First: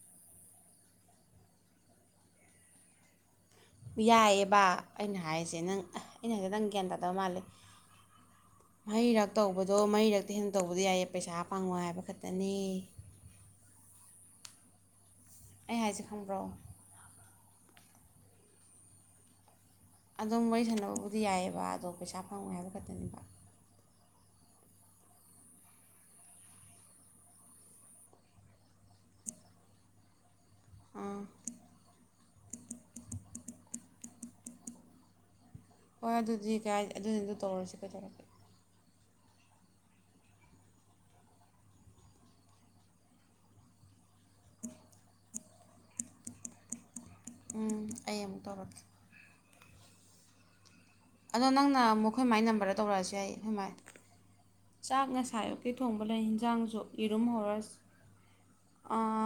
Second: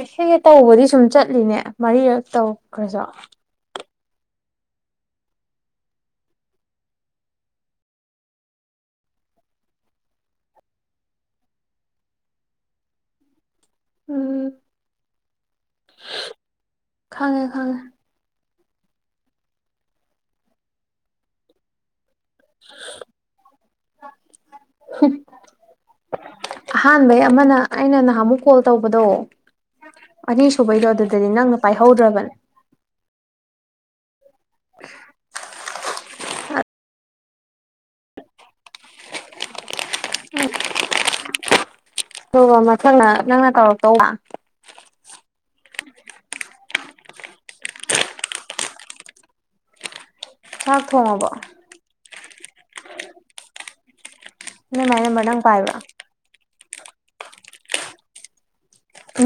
ꯑꯦꯦꯁꯦ ꯇꯧꯕꯗꯤ ꯁꯨꯝ ꯆꯠꯂꯤꯅꯦ ꯃꯔꯤꯔꯛ ꯇꯧꯈ꯭ꯔꯁꯨ ꯌꯥꯏꯑꯕ ꯑꯩꯅ ꯍꯥꯏꯔꯤꯁꯦ ꯅꯪ ꯑꯩꯅ ꯍꯥꯏꯁꯦ ꯅꯪ ꯒ꯭ꯌꯥꯟ ꯇꯥꯗꯕ ꯃꯥꯜꯂꯦ ꯃꯍꯩꯔꯛ ꯇꯧꯕꯗꯣ ꯃꯍꯩꯔꯛꯇꯤ ꯍꯦꯟꯅ ꯇꯧꯕꯗꯣ ꯌꯥꯏꯌꯦ ꯄꯩꯁꯥ ꯄꯥꯡꯉꯣ ꯍꯥꯏꯕ ꯈꯛꯇꯅꯤ ꯎꯝ ꯑꯩ ꯍꯥꯏꯁꯦ ꯈꯪꯕ꯭ꯔꯣ ꯈꯪꯉꯦ ꯈꯪꯉꯦ ꯑꯗꯨꯝ ꯋꯥꯔꯤ ꯁꯥꯟꯅꯕꯕꯨꯗꯤ ꯌꯥꯏꯑꯕ ꯑꯗꯣ ꯄꯩꯁꯥ ꯐꯪꯉꯣꯏ ꯍꯥꯏꯕ ꯈꯛꯇꯅꯦꯕ [unintelligible] ꯑꯍꯥꯟꯕꯩ ꯑꯃꯅ ꯑꯩꯅ ꯅꯍꯥꯟꯃꯨꯛ ꯀꯣꯜ ꯇꯧꯕꯗꯣ ꯑꯅꯤꯁꯨꯕꯩꯗꯣ ꯑꯥ ꯑꯗꯨꯗꯗꯤ ꯅꯪꯅ ꯄꯥꯏꯍꯧꯗ꯭ꯔꯕꯅꯦ ꯍꯣꯏ ꯑꯗꯨꯗꯤ ꯀꯥꯏ ꯑꯗꯨꯅꯤꯗꯣ ꯇꯧꯔꯁꯤ ꯀꯩ ꯇꯧꯔꯀꯦ ꯍ ꯃꯊꯪꯅ ꯅꯪꯅ ꯇꯧꯔꯛꯇꯧꯕ [inaudible] ꯎꯝ ꯑꯩ ꯑꯃꯨꯛ ꯇꯧꯔꯛꯀꯦ ꯍ ꯑꯗꯣ ꯅꯪꯅ ꯑꯩꯈꯣꯏ ꯃꯥꯥꯏ ꯅꯝꯕꯔꯗ ꯇꯧꯔꯛꯑꯁꯨ ꯌꯥꯏ ꯑꯩꯣꯏ ꯃꯥꯥꯏ ꯅꯣꯏ ꯃꯥꯏ ꯆꯥꯛ ꯅꯝꯕꯔ ꯅꯪ ꯉꯁꯥꯏꯌꯨ ꯀꯩ ꯄꯥꯏꯕ꯭ꯔꯥ ꯊꯣꯡꯕ ꯂꯩ ꯌꯦꯟꯖꯥꯡꯁꯨ ꯏꯔꯨꯝ ꯍꯔꯁ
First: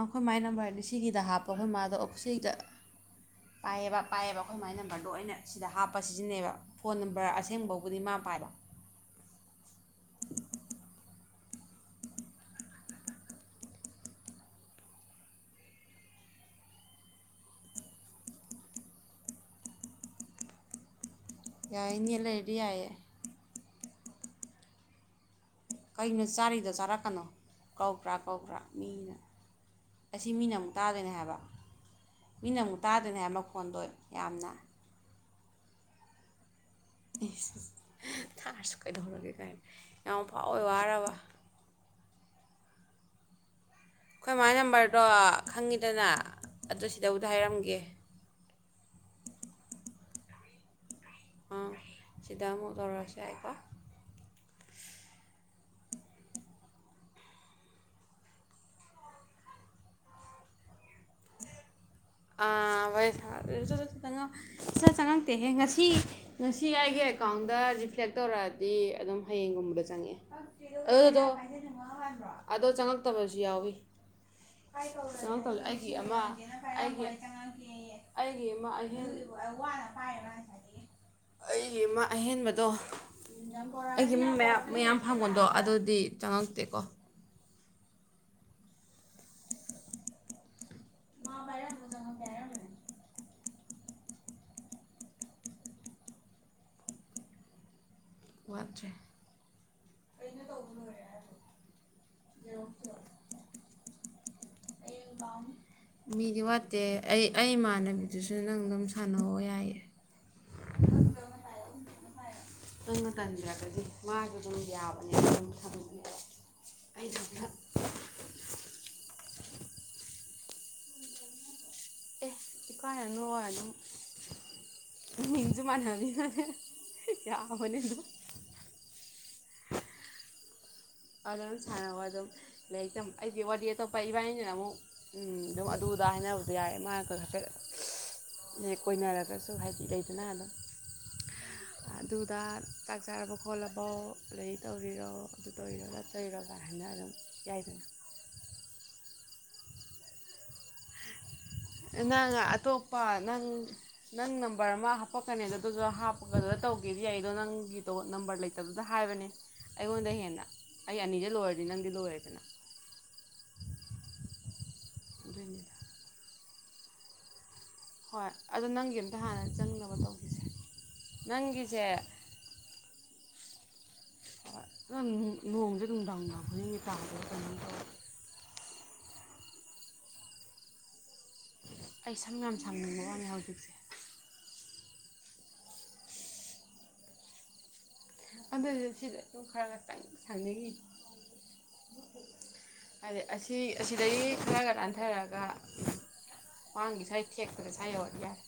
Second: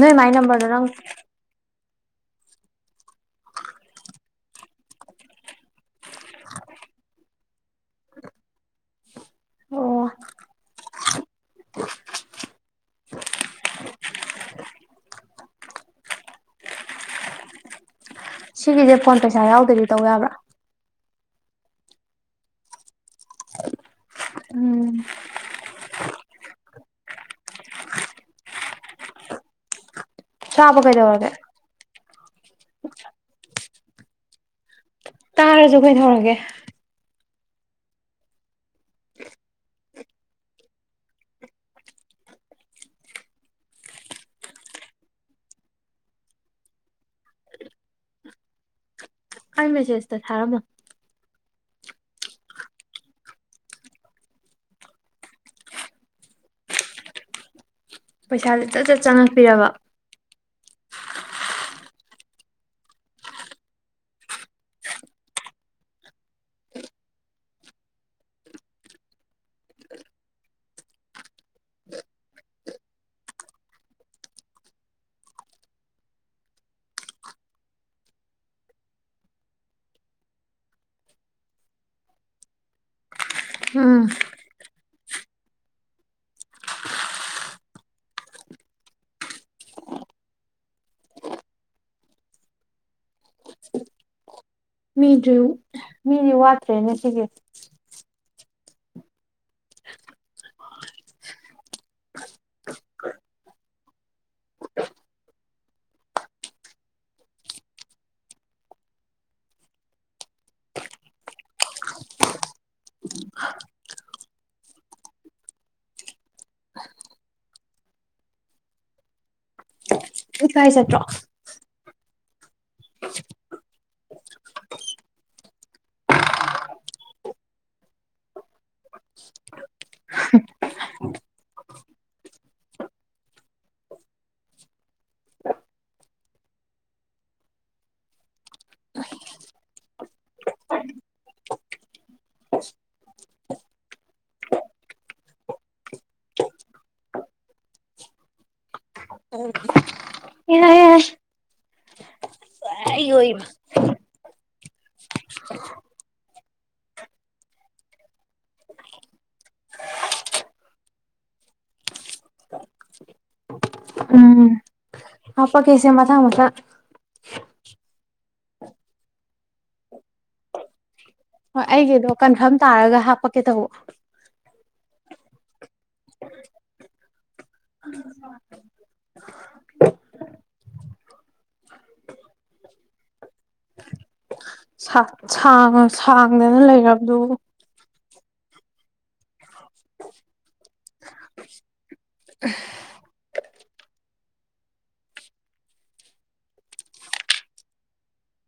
ꯅꯣꯏ ꯃꯥꯏ ꯅꯝꯕꯔꯗꯣ ꯅꯝꯕꯔ ꯍꯥꯏꯗꯤ ꯅꯪ ꯁꯤꯒꯤꯗ ꯍꯥꯞꯄꯣ ꯑꯩꯈꯣꯏ ꯃꯥ ꯑꯗꯣ ꯑꯣꯐꯤꯁꯩꯗ ꯄꯥꯏꯌꯦꯕ ꯄꯥꯏꯌꯦꯕ ꯑꯩꯈꯣꯏ ꯃꯥꯏ ꯅꯝꯕꯔ ꯂꯣꯏꯅ ꯁꯤꯗ ꯍꯥꯞꯄ ꯁꯤꯖꯤꯟꯅꯩꯕ ꯐꯣꯟ ꯅꯝꯕꯔ ꯑꯁꯦꯡꯕꯥꯎꯕꯨꯗꯤ ꯃꯥ ꯄꯥꯏꯕ ꯑꯣ ꯁꯤꯒꯤꯁꯦ ꯐꯣꯟ ꯄꯩꯁꯥ ꯌꯥꯎꯗꯗꯤ ꯇꯧ ꯌꯥꯕ꯭ꯔꯥ ꯌꯥꯜꯦꯗꯤꯌꯥꯥꯏ ꯎꯝ ꯀꯩꯅꯣ ꯆꯥꯔꯤꯗꯣ ꯆꯥꯔꯛꯀꯅꯣ ꯀꯧꯕ꯭ꯔꯥ ꯀꯧꯕ꯭ꯔꯥ ꯃꯤꯅ ꯑꯁꯤ ꯃꯤꯅ ꯑꯃꯨꯛ ꯆꯥꯕ ꯇꯥꯗꯣꯏꯅꯦ ꯀꯩꯗꯧꯔꯒꯦ ꯍꯥꯏꯕ ꯃꯤꯅ ꯑꯃꯨꯛ ꯇꯥꯗ꯭ꯅꯤ ꯍꯥꯏꯕ ꯑꯃ ꯈꯣꯟꯗꯣꯏ ꯌꯥꯝꯅ ꯇꯥꯔꯖꯈꯣꯏꯅꯧꯔꯒꯦ ꯊꯥꯔꯁꯨ ꯀꯩꯗꯧꯔꯒꯦ ꯀꯥꯏꯅ ꯌꯥꯝ ꯐꯥꯎꯋꯦ ꯋꯥꯔꯕ ꯑꯩꯈꯣꯏ ꯃꯥꯥꯏ ꯅꯝꯕꯔꯗꯣ ꯈꯪꯉꯤꯗꯅ ꯑꯗꯨ ꯁꯤꯗꯕꯨꯗ ꯍꯥꯏꯔꯝꯒꯦ ꯀꯥꯏ ꯃꯦꯁꯦꯖꯇ ꯊꯥꯔꯃꯣ ꯑꯥ ꯁꯤꯗꯥ ꯑꯃꯨꯛ ꯇꯔꯔꯁꯤꯦ ꯍꯥꯏꯀꯣ ꯄꯩꯁꯥꯥꯁꯦ ꯆꯠ ꯆꯠ ꯆꯪꯉꯛꯄꯤꯔꯕ ꯚ ꯆꯪꯉꯛꯇꯦꯍꯦ ꯉꯁꯤ ꯉꯁꯤ ꯑꯩꯒꯤ ꯑꯦꯀꯥꯎꯟꯗ ꯔꯤꯐ꯭ꯂꯦꯛ ꯇꯧꯔꯛꯑꯗꯤ ꯑꯗꯨꯝ ꯍꯌꯦꯡꯒꯨꯝꯕꯗ ꯆꯪꯉꯛꯑꯦ ꯑꯗꯨꯗꯣ ꯑꯗꯣ ꯆꯪꯉꯛꯇꯕꯁꯨ ꯌꯥꯎꯋꯤ ꯑꯩꯒꯤ ꯑꯃ ꯑꯍꯦꯟꯕꯗꯣ ꯎꯝ ꯑꯩꯒꯤꯨꯡ ꯃꯌꯥꯝ ꯐꯪꯕꯣꯟꯗꯣ ꯑꯗꯨꯗꯤ ꯆꯪꯉꯛꯇꯦꯀꯣ ꯃꯥ ꯄꯔ ꯍꯧꯖ ꯄꯤꯔ ꯃꯤꯗꯨ ꯃꯤꯗꯤ ꯋꯥꯠꯇ꯭ꯔꯦꯅꯦ ꯁꯤꯒꯤ ꯃꯖ ꯃꯤꯗꯤ ꯋꯥꯠꯇꯦ ꯑꯩ ꯑꯩ ꯏꯃꯥꯟꯅꯕꯤꯗꯨꯁꯨ ꯅꯪ ꯑꯗꯨꯝ ꯁꯥꯟꯅꯑꯣ ꯌꯥꯏꯌꯦ ꯅꯪꯅ ꯇꯟꯗ꯭ꯔꯒꯗꯤ ꯃꯥꯁꯨ ꯑꯗꯨꯝ ꯌꯥꯕꯅꯦꯅ ꯑꯗꯨꯝ ꯑꯩꯁꯨ ꯀꯥꯏ ꯆꯠꯇ꯭ꯔꯣ ꯑꯦ ꯏꯀꯥꯟꯅ ꯂ ꯑꯗꯨꯝ ꯃꯤꯡꯁꯨ ꯃꯥꯟꯅꯅꯤ ꯃꯥꯅꯦ ꯌꯥꯕꯅꯤ ꯑꯗꯨꯝ ꯑꯗꯨ ꯑꯗꯨꯝ ꯁꯥꯟꯅꯕ ꯑꯗꯨꯝ ꯂꯥꯏꯔꯤꯛꯝ ꯑꯩꯗꯤ ꯋꯥꯔꯤ ꯑꯇꯣꯞꯄ ꯏꯕꯥꯅꯤꯅꯤꯅ ꯑꯃꯨꯛ ꯑꯗꯨꯝ ꯑꯗꯨꯗ ꯍꯥꯏꯅꯕꯁꯨ ꯌꯥꯏ ꯃꯥꯅ ꯍꯥꯏꯐꯦꯠ ꯍꯦꯛ ꯀꯣꯏꯅꯔꯒꯁꯨ ꯍꯥꯏꯗꯤ ꯂꯩꯗꯅ ꯑꯗꯨꯝ ꯑꯗꯨꯗ ꯆꯥꯛ ꯆꯥꯔꯕ ꯈꯣꯠꯂꯕꯣ ꯑꯗꯒꯤ ꯇꯧꯕꯤꯔꯣ ꯇꯣꯏꯔꯒ ꯆꯩꯣꯏꯔꯒ ꯍꯥꯏꯅ ꯑꯗꯨꯝ ꯌꯥꯏꯗꯅ ꯌꯥꯏ ꯌꯥꯏ ꯅꯪꯉ ꯑꯇꯣꯞ ꯄ ꯅꯪ ꯅꯪ ꯅꯝꯕꯔ ꯑꯃ ꯍꯥꯄꯛꯀꯅꯦꯗ ꯑꯗꯨꯁꯨ ꯍꯥꯞꯄꯛꯒꯗꯨꯗ ꯇꯧꯒꯦꯗꯤ ꯌꯥꯏ ꯑꯗꯣ ꯅꯪꯒꯤꯗꯣ ꯅꯝꯕꯔ ꯂꯩꯇꯕꯗꯨꯗ ꯍꯥꯏꯕꯅꯦ ꯑꯩꯉꯣꯟꯗ ꯍꯦꯟꯅ ꯑꯩ ꯑꯅꯤꯁꯦ ꯂꯣꯏꯔꯗꯤ ꯅꯪꯗꯤ ꯂꯣꯏꯔꯦꯗꯅ ꯍꯄꯥꯛ ꯑꯗꯨꯏꯅꯤꯗ ꯀꯦꯁꯦ ꯃꯊꯪ ꯃꯊꯪ ꯍꯣꯏ ꯑꯗꯣ ꯅꯪꯒꯤ ꯑꯝꯇ ꯍꯥꯟꯅ ꯆꯪꯅꯕ ꯇꯧꯈꯤꯁꯦ ꯍꯣꯏ ꯅꯪꯒꯤꯁꯦ ꯑꯩꯒꯤꯗꯣ ꯀꯟꯐꯥꯔꯝ ꯇꯥꯔꯒ ꯍꯥꯄ ꯀꯦꯇꯕꯨ ꯅꯣꯡꯁꯦ ꯅꯨꯡꯗꯥꯡ ꯈꯨꯗꯤꯡꯒꯤ ꯇꯥꯕꯣ ꯀꯃꯥꯏꯅ ꯇꯧꯋ ꯑꯩ ꯁꯝ ꯌꯥꯝ ꯁꯪꯅꯤꯡꯕ ꯋꯥꯅꯦ ꯍꯧꯖꯤꯛꯁꯦ ꯁꯥꯡꯉ ꯁꯥꯡꯗꯅ ꯂꯩꯔꯕꯗꯨ ꯑꯗꯨꯗꯤ ꯁꯤꯗ ꯑꯗꯨꯝ ꯈꯔ ꯈ ꯁꯪꯅꯤꯡꯈꯤ ꯍꯥꯏꯗꯩ ꯑꯁꯤ ꯑꯁꯤꯗꯒꯤ ꯈꯔꯒ ꯅꯥꯟꯊꯔꯛꯑꯒ ꯋꯥꯡꯒꯤ ꯁ꯭ꯋꯥꯏ ꯊꯦꯛꯄꯗ ꯁ꯭ꯋꯥꯏ ꯌꯧꯔꯗꯤ ꯌꯥꯔꯦ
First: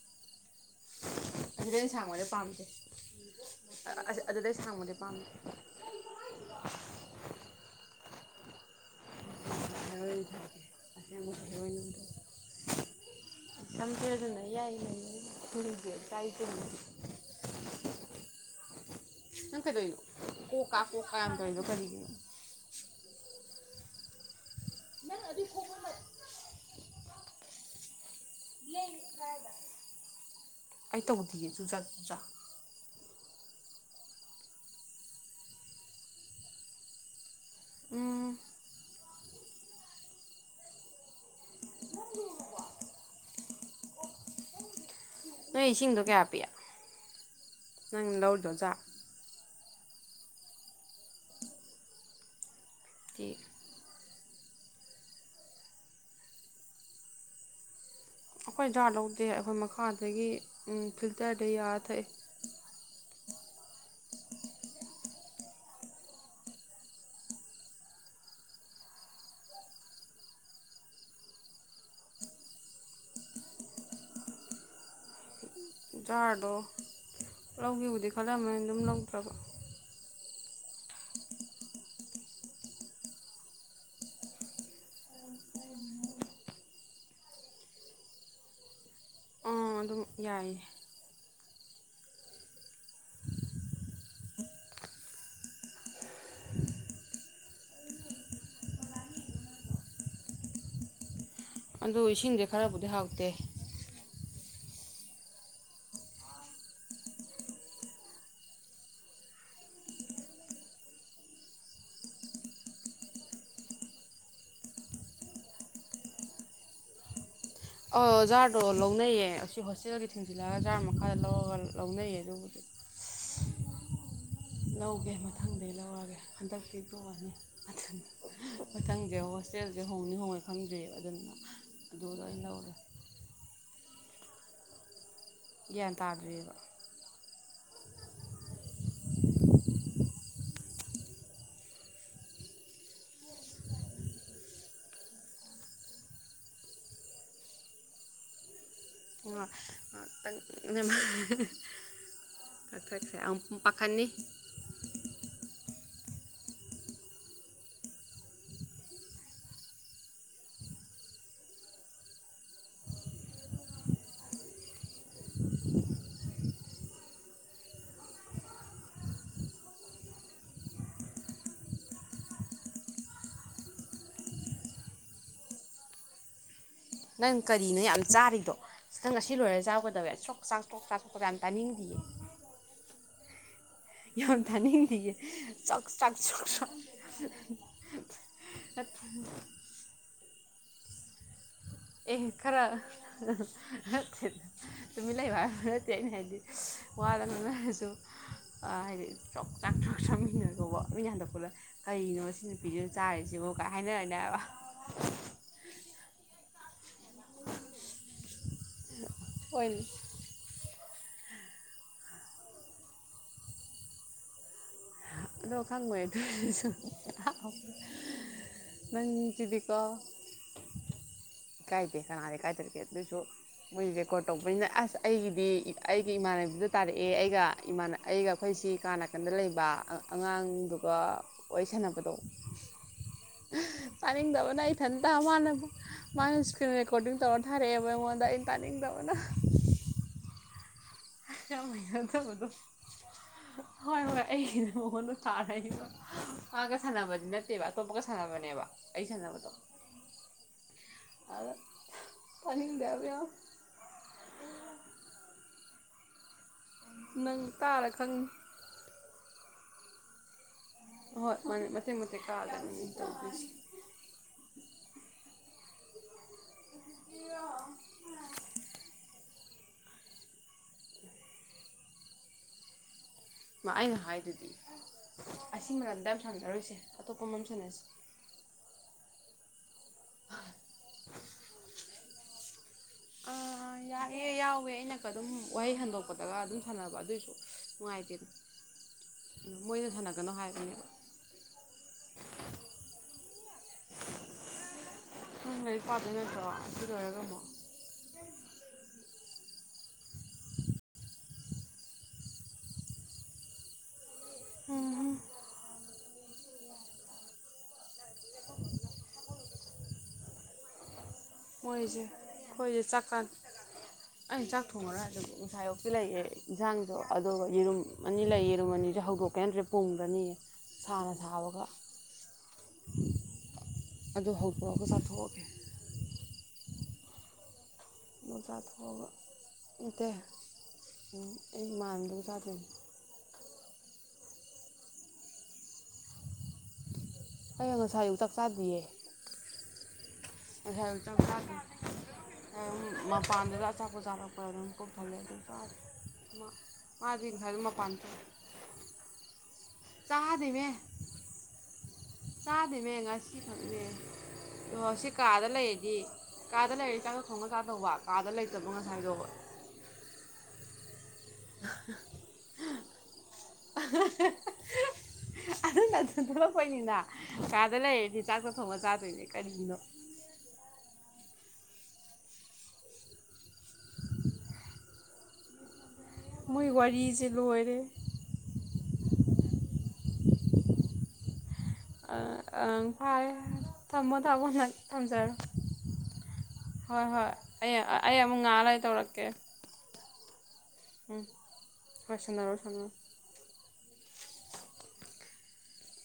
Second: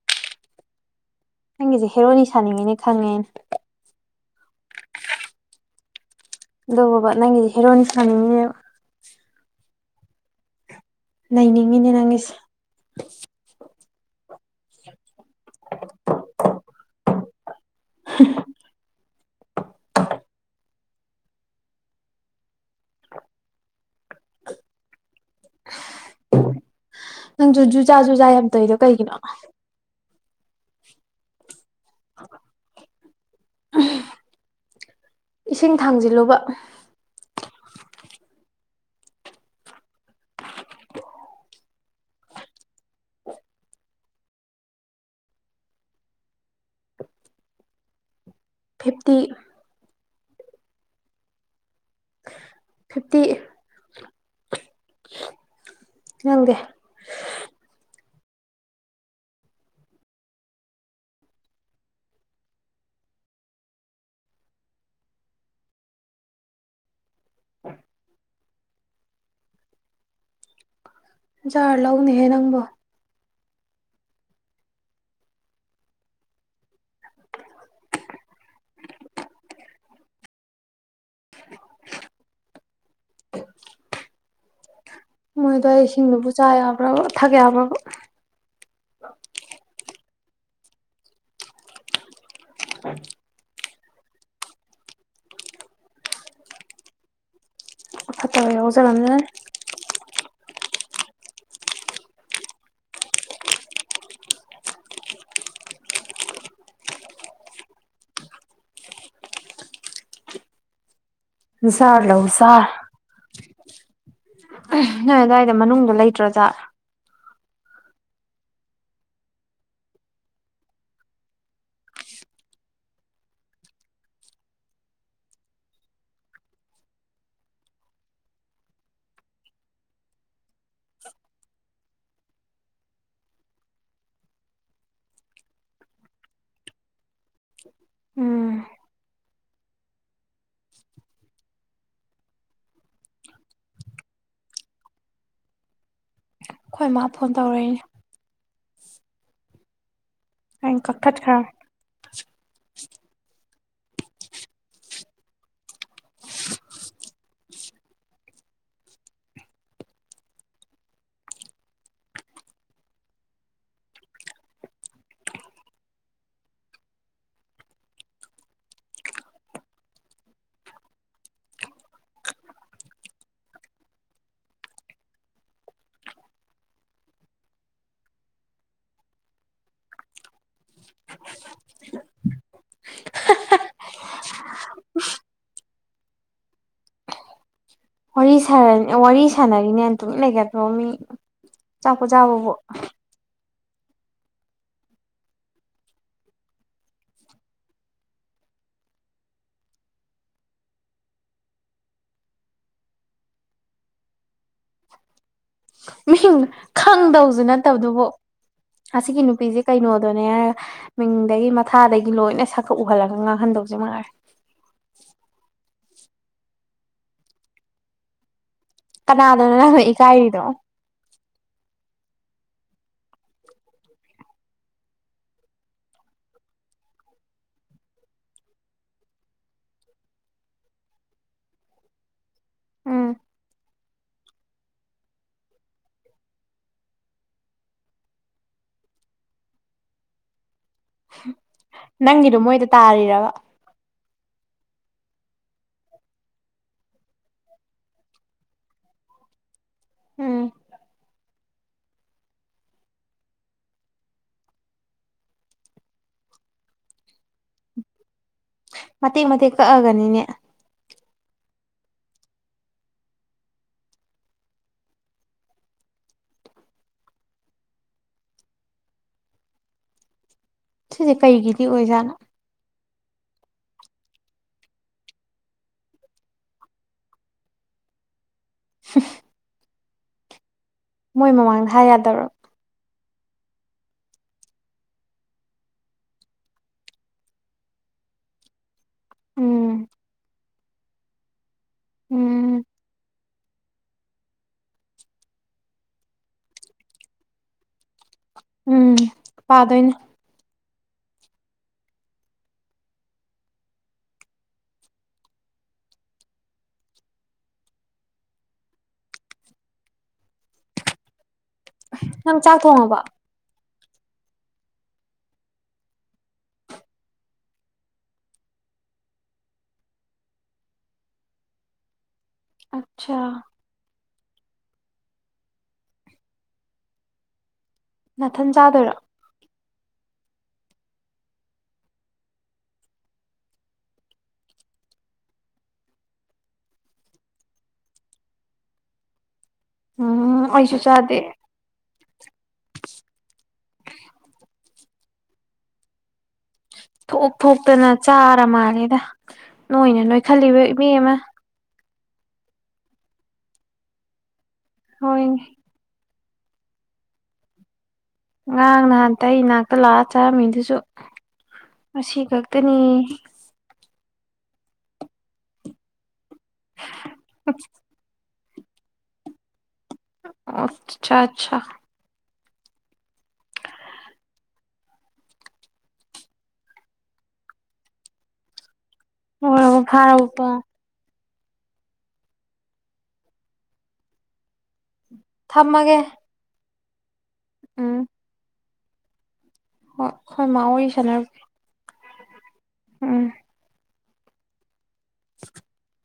ꯅꯪꯒꯤꯁꯦ ꯑꯁꯤꯗꯩ ꯍꯦꯔꯣꯅꯤ ꯁꯥꯡꯕꯗꯤ ꯁꯥꯅꯤꯡꯉꯤꯅꯦ ꯈꯪꯉꯦꯅ ꯑꯗꯨꯗ ꯊꯃꯗ ꯄꯝ ꯑꯗꯨꯒꯕ ꯅꯪꯒꯤꯗꯤ ꯍꯦꯔꯣꯏꯟ ꯁꯥꯅꯤꯡꯉꯅꯦꯕ ꯍ ꯂꯩꯅꯤꯡꯉꯤꯅꯦ ꯅꯪꯒꯤꯁꯦ ꯌꯥꯝꯊꯗꯅ ꯌꯥꯏꯉ ꯊꯔꯤꯁꯦ ꯀꯥꯏꯗ ꯅꯪ ꯀꯩꯗꯧꯅꯣ ꯀꯣꯛ ꯀꯥ ꯀꯣꯛ ꯀꯥ ꯌꯥꯝ ꯇꯧꯔꯤꯅꯣ ꯀꯔꯤꯒꯤꯅꯣ ꯅꯪꯅ ꯑꯗꯨ ꯐ ꯪꯅꯪꯁꯨ ꯖꯨ ꯆꯥꯖꯨ ꯌꯥꯝꯝ ꯇꯣꯏꯗꯣ ꯂꯩ ꯀꯩꯒꯤꯅꯣꯃ ꯀꯥꯏꯗ ꯑꯩ ꯇꯧꯗꯒꯦꯁꯨꯨ ꯆꯥ [inaudible] ꯏꯁꯤꯡ ꯊꯥꯡꯖꯤꯜꯂꯨꯕ ꯎꯝ ꯅꯪ ꯏꯁꯤꯡꯗꯣ ꯀꯌꯥ ꯄꯤꯌꯥ ꯅꯪ ꯂꯧ ꯐꯤꯞꯇꯤ ꯐꯤꯞꯇꯤ ꯑꯩꯈꯣꯏ ꯅꯪꯒꯦ ꯑꯩꯈꯣꯏ ꯖꯥꯔ ꯂꯧꯗꯦ ꯑꯩꯈꯣꯏ ꯃꯈꯥꯗꯒꯤ ꯐꯤꯜꯇꯔꯗ ꯌꯥꯔ ꯊꯛꯑꯦ ꯎ ꯖꯥꯔ ꯂꯧꯅꯤꯍꯦ ꯅꯪꯕꯣ ꯖꯥꯔꯗꯣ ꯂꯧꯈꯤꯕꯕꯨꯗꯤ ꯈꯜꯂꯝꯃꯅ ꯑꯗꯨꯝ ꯂꯧꯗ꯭ꯔꯕ ꯃꯣꯏꯗꯣ ꯑꯩ ꯏꯁꯤꯡꯗꯨꯕꯨ ꯆꯥ ꯌꯥꯕ꯭ꯔꯥ ꯊꯥꯒ ꯌꯥꯕ꯭ꯔꯥ ꯑ ꯑꯗꯨꯝ ꯌꯥꯏꯌꯦ ꯑ ꯈꯥꯇꯥ ꯍꯕ ꯆꯥꯅꯦꯅꯦ ꯑꯗꯨ ꯏꯁꯤꯡꯁꯦ ꯈꯔꯕꯨꯗꯤ ꯍꯥꯎꯇꯦ ꯁꯥꯥꯔ ꯂꯑꯣꯖꯥ ꯅꯣꯏ ꯑꯗꯨꯋꯥꯏꯗ ꯃꯅꯨꯡꯗ ꯂꯩꯇ꯭ꯔꯣꯖꯥꯠ ꯑ ꯖꯥꯔꯗꯣ ꯂꯧꯅꯩꯌꯦ ꯑꯁꯤ ꯍꯣꯁꯇꯦꯜꯒꯤ ꯊꯤꯡꯖꯤꯜꯂꯒ ꯖꯥꯔ ꯃꯈꯥꯗ ꯂꯧꯔꯒ ꯂꯧꯅꯩꯌꯦ ꯑꯗꯨꯕꯨꯗꯤ ꯂꯧꯒꯦ ꯃꯊꯪꯗ ꯂꯧꯔꯒꯦ ꯍꯟꯗꯛꯇꯤ ꯇꯣꯛꯑꯅꯤ ꯑꯗꯨ ꯃꯊꯪꯁꯦ ꯍꯣꯁꯇꯦꯜꯁꯦ ꯍꯣꯡꯅꯤ ꯍꯣꯡꯉꯦ ꯈꯪꯗ꯭ꯔꯤꯦ ꯑꯗꯨꯅ ꯑꯗꯨꯗ ꯑꯩꯅ ꯂꯧꯔꯦ ꯒ꯭ꯌꯥꯟ ꯇꯥꯗ꯭ꯔꯤꯑꯕ ꯎꯝ ꯍꯣꯏ ꯃꯥ ꯐꯣꯟ ꯇꯧꯔꯛꯏꯅꯦ ꯑꯣ ꯑꯩꯅ ꯀꯛꯊꯠꯈ꯭ꯔꯕ [inaudible] ꯑ ꯑ ꯄꯥꯈꯥꯅꯤ ꯅꯪ ꯀꯔꯤꯅꯣ ꯌꯥꯝ ꯆꯥꯔꯤꯗꯣ ꯅꯪ ꯉꯁꯤ ꯂꯣꯏꯔ ꯆꯎꯒꯗꯕ ꯁꯣꯛ ꯆꯥꯛꯣꯛ ꯆꯥꯛꯣꯛꯀ ꯌꯥꯝ ꯇꯥꯅꯤꯡꯗꯌꯦ ꯌ ꯊꯅꯤꯡꯗꯤꯒꯤ ꯆꯥꯛ ꯆꯥꯛ ꯆꯣꯛ ꯆ ꯋꯥꯔꯤ ꯁꯥꯟꯅꯔꯤꯅꯦ ꯑꯗꯨ ꯂꯩꯒꯠ ꯔꯣꯃꯤ ꯆꯥꯄꯣ ꯆꯥꯕꯕ ꯇꯨꯃꯤꯠ ꯂꯩꯕ ꯍꯥꯏꯁꯨ ꯅꯠꯇꯦ ꯑꯩꯅ ꯍꯥꯏꯗꯤ ꯋꯥꯗ ꯅꯟꯅꯔꯁꯨ ꯍꯥꯏꯗꯤ ꯆꯣꯛ ꯆꯥꯛ ꯆꯣꯛ ꯆꯥꯃꯤꯟꯅꯀꯣꯕ ꯃꯤꯅ ꯍꯟꯗꯛꯄꯠꯂ ꯀꯔꯤꯅꯣ ꯁꯤ ꯅꯨꯄꯤꯁꯤꯅ ꯆꯥꯔꯤꯁꯤꯕꯣ ꯀꯥꯏ ꯍꯥꯏꯅꯔꯅꯦ ꯍꯥꯏꯕ ꯃꯤ ꯈꯪꯗꯧꯁꯨ ꯅꯠꯇꯕꯗꯨꯕꯨ ꯑꯁꯤꯒꯤ ꯅꯨꯄꯤꯁꯦ ꯍꯣꯏꯅꯦ ꯀꯩꯅꯣꯗꯅꯦ ꯃꯤꯡꯗꯒꯤ ꯃꯊꯥꯗꯒꯤ ꯂꯣꯏꯅ ꯁꯛꯈꯛ ꯎꯍꯜꯂꯒ ꯉꯥꯡꯍꯟꯗꯧꯁꯦ ꯃꯥꯅꯔꯦ ꯈꯪꯕ ꯑꯗꯨ ꯁ ꯀꯅꯥꯗꯣꯅ ꯂꯪꯊꯏ ꯀꯥꯏꯔꯤꯗꯣ ꯏꯀꯥꯏꯗꯦ ꯀꯅꯥꯗ ꯀꯥꯏꯗꯔꯛꯒꯦ ꯑꯗꯨꯁꯨ ꯃꯣꯏ ꯔꯦꯀꯣꯔꯠ ꯇꯧꯕꯅꯤꯅ ꯑꯁ ꯑꯩꯒꯤꯗꯤ ꯑꯩꯒꯤ ꯏꯃꯥꯟꯅꯕꯤꯗ ꯇꯥꯔꯛꯑꯦ ꯑꯩꯒꯥꯟ ꯑꯩꯒ ꯑꯩꯈꯣꯏꯁꯤ ꯀ ꯅꯥꯀꯟꯗ ꯂꯩꯕ ꯑꯉꯥꯡꯗꯨꯒ ꯋꯥꯔꯤꯁꯟꯅꯅꯕꯗꯣ ꯎꯝ ꯄꯅꯤ ꯗꯕ ꯅ ꯏꯊꯟꯇ ꯃꯥꯅ ꯃꯥꯅ ꯏꯁꯀ꯭ꯔꯤꯟ ꯔꯦꯀꯣꯔꯗꯤꯡ ꯇꯧꯔ ꯊꯥꯔꯛꯑꯦꯕ ꯑꯩꯉꯣꯟꯗ ꯑꯩꯅ ꯇꯥꯅꯤꯡꯗꯕꯅ ꯌꯥꯝ ꯅꯪꯒꯤꯗꯣ ꯍꯩꯅꯗꯕꯗꯣ ꯃꯣꯏꯗ ꯇꯥꯔꯤꯔꯕ ꯑꯩ ꯍꯩꯅ ꯃꯉꯣꯟꯗ ꯊꯥꯔꯗꯣ ꯃꯥꯒ ꯁꯥꯟꯅꯕꯗꯤ ꯅꯠꯇꯦꯕ ꯑꯇꯣꯞꯄꯒ ꯁꯥꯟꯅꯕꯅꯦꯕ ꯑꯩ ꯁꯥꯟꯅꯕꯗꯣ ꯎꯝ ꯑꯗ ꯄꯅꯤꯗꯦꯕ ꯌꯥ ꯅꯪ ꯇꯥꯔ ꯈꯪꯉ ꯃꯇꯦꯛ ꯃꯇꯦꯛ ꯀꯛꯑꯒꯅꯤꯅꯦ ꯍꯣꯏ ꯃ ꯃꯊꯦ ꯃꯊꯦꯛ ꯀꯥꯂꯅꯤ ꯁꯤꯁꯦ ꯀꯩꯒꯤꯗꯤ ꯑꯣꯏꯖꯥꯠꯅꯣ ꯑꯩꯅ ꯍꯥꯏꯗꯨꯗꯤ ꯑꯁꯤ ꯃꯔꯝꯗ ꯌꯥꯝ ꯁꯥꯟꯅꯔꯣꯏꯁꯦ ꯑꯇꯣꯞꯄ ꯃꯝ ꯁꯥꯟꯅꯁꯤ [unintelligible] ꯑ ꯃꯣꯏ ꯃꯃꯥꯡꯗ ꯍꯥꯏ ꯌꯥꯗꯔꯣ ꯑꯥ ꯌꯥꯏꯑꯦ ꯌꯥꯎꯋꯦ ꯑꯩꯅꯒ ꯑꯗꯨꯝ ꯋꯥꯍꯩ ꯍꯟꯗꯣꯛꯄꯗꯒ ꯑꯗꯨꯝ ꯁꯥꯟꯅꯕ ꯑꯗꯨꯏꯁꯨ ꯅꯨꯡꯉꯥꯏꯇꯦꯅ ꯎꯝ ꯃꯣꯏꯅ ꯁꯥꯟꯅꯒꯅꯣ ꯍꯥꯏꯔꯅꯦ ꯎꯝ ꯁꯨꯝ ꯂꯩ ꯄꯥꯗ ꯅꯠꯇ꯭ꯔꯣ ꯑꯗꯨ ꯂꯣꯏꯔ ꯀꯝꯃꯣ ꯎꯝ ꯄꯥꯗꯣꯏꯩꯅ ꯎ ꯃꯣꯏꯁꯦ ꯅꯪ ꯆꯥꯛ ꯑꯩꯈꯣꯏꯁꯦ ꯊꯣꯡꯉꯕ ꯆꯥꯛꯀꯥꯟ ꯑꯩꯩꯅ ꯆꯥꯛ ꯊꯣꯡꯉꯔ ꯑꯗꯨ ꯉꯅꯨꯡꯁꯥꯌꯣꯛꯇꯤ ꯂꯩꯌꯦꯦ ꯌꯦꯟꯁꯥꯡꯗꯣ ꯑꯗꯨꯒ ꯌꯦꯔꯨꯝ ꯑꯅꯤ ꯂꯩ ꯌꯦꯔꯨꯝ ꯑꯅꯤꯁꯨ ꯍꯧꯗꯣꯛꯀꯦ ꯅꯠꯇ꯭ꯔꯦ ꯄꯨꯡꯗꯅꯤ ꯁꯥꯅ ꯁꯥꯕꯒ ꯑꯆꯥ ꯑꯗꯨꯗ ꯍꯧꯄꯣꯛꯒ ꯆꯊꯣꯛꯑꯒꯦ ꯅꯥꯊꯟ ꯃꯖꯥ ꯆꯥꯗꯣꯏꯔꯣ ꯊꯑꯧꯕ ꯏꯠꯇ ꯎꯝ ꯑꯩ ꯃꯥꯟꯕꯒ ꯆꯗꯣꯏꯅꯦ ꯑꯩ ꯉꯁꯥꯏ ꯑꯌꯨꯛ ꯆꯥꯛ ꯆꯥꯗꯤꯌꯦ ꯎꯝ ꯑꯩꯁꯨ ꯉꯥꯁꯥꯏ ꯑꯌꯨꯛ ꯆꯥꯗꯦ ꯆꯥꯛ ꯆꯥꯗ꯭ꯔꯤ ꯑꯩ ꯃꯄꯥꯟꯗꯨꯗ ꯑꯆꯥꯄꯣ ꯆꯥꯔꯛꯄ꯭ꯔ ꯑꯗꯨꯝ ꯄꯨꯛ ꯊꯜꯂꯦ ꯑꯗꯨꯝ ꯆꯗꯦ ꯃꯥ ꯃꯥꯗꯤ ꯊꯣꯛ ꯉꯁꯥꯏꯗꯣ ꯊꯣꯛꯇꯅ ꯃꯄꯥꯟ ꯊꯣꯛ ꯆꯥꯔ ꯃꯥꯜꯂꯦꯗ ꯅꯣꯏꯅ ꯅꯣꯏꯈꯜꯂꯤꯕ ꯆꯥꯗꯦꯃꯦ ꯏꯕꯦꯝꯃꯥ ꯆꯥꯗꯦꯃꯦ ꯉꯁꯤ ꯈꯛꯅꯦ ꯇꯣ ꯁꯤ ꯍꯣꯏ ꯀꯥꯗ ꯂꯩꯔꯗꯤ ꯀꯥꯗ ꯂꯩꯔꯤ ꯆꯥꯛꯇꯣ ꯊꯣꯡꯉ ꯆꯗꯧꯕ ꯉꯥꯡ ꯅꯍꯥꯟꯇꯩ ꯏꯅꯥꯛꯇ ꯂꯛꯑꯥ ꯆꯥꯔꯝꯃꯤꯗꯨꯁꯨ ꯉꯁꯤ ꯈꯛꯇꯅꯤ [unintelligible] ꯑꯗꯨꯅ ꯊꯣꯛꯂꯛꯄꯩꯅꯤꯅ ꯀꯥꯗ ꯂꯩꯔꯗꯤ ꯆꯥꯛ ꯇꯣ ꯊꯣꯡꯉꯥ ꯆꯥꯗꯣꯏꯅꯦ ꯀꯔꯤꯅꯣ ꯑꯠ ꯆꯥ ꯑꯆꯥ ꯃꯣꯏ ꯋꯥꯔꯤꯁꯦ ꯂꯣꯏꯔꯦ ꯂꯣꯏꯔꯕꯣ ꯐꯥꯔꯕꯣ ꯑꯥ ꯑꯪ ꯐꯔꯦ ꯊꯝꯃꯣ ꯊꯝꯃꯣ ꯅꯪ ꯊꯝꯖꯔꯣ ꯊꯝꯃꯒꯦ ꯍꯣꯏ ꯍꯣꯏ ꯑꯩ ꯎꯝ ꯑꯩ ꯑꯃꯨꯛ ꯉꯛꯂꯩ ꯇꯧꯔꯛꯀꯦ꯫ ꯍꯣꯏ ꯈꯣꯏ ꯃꯥ ꯋꯥꯔꯤ ꯎꯝ ꯁꯥꯟꯅꯔꯨꯒꯦ ꯍꯣꯏ ꯁꯅꯔꯣ ꯎꯝ [inaudible]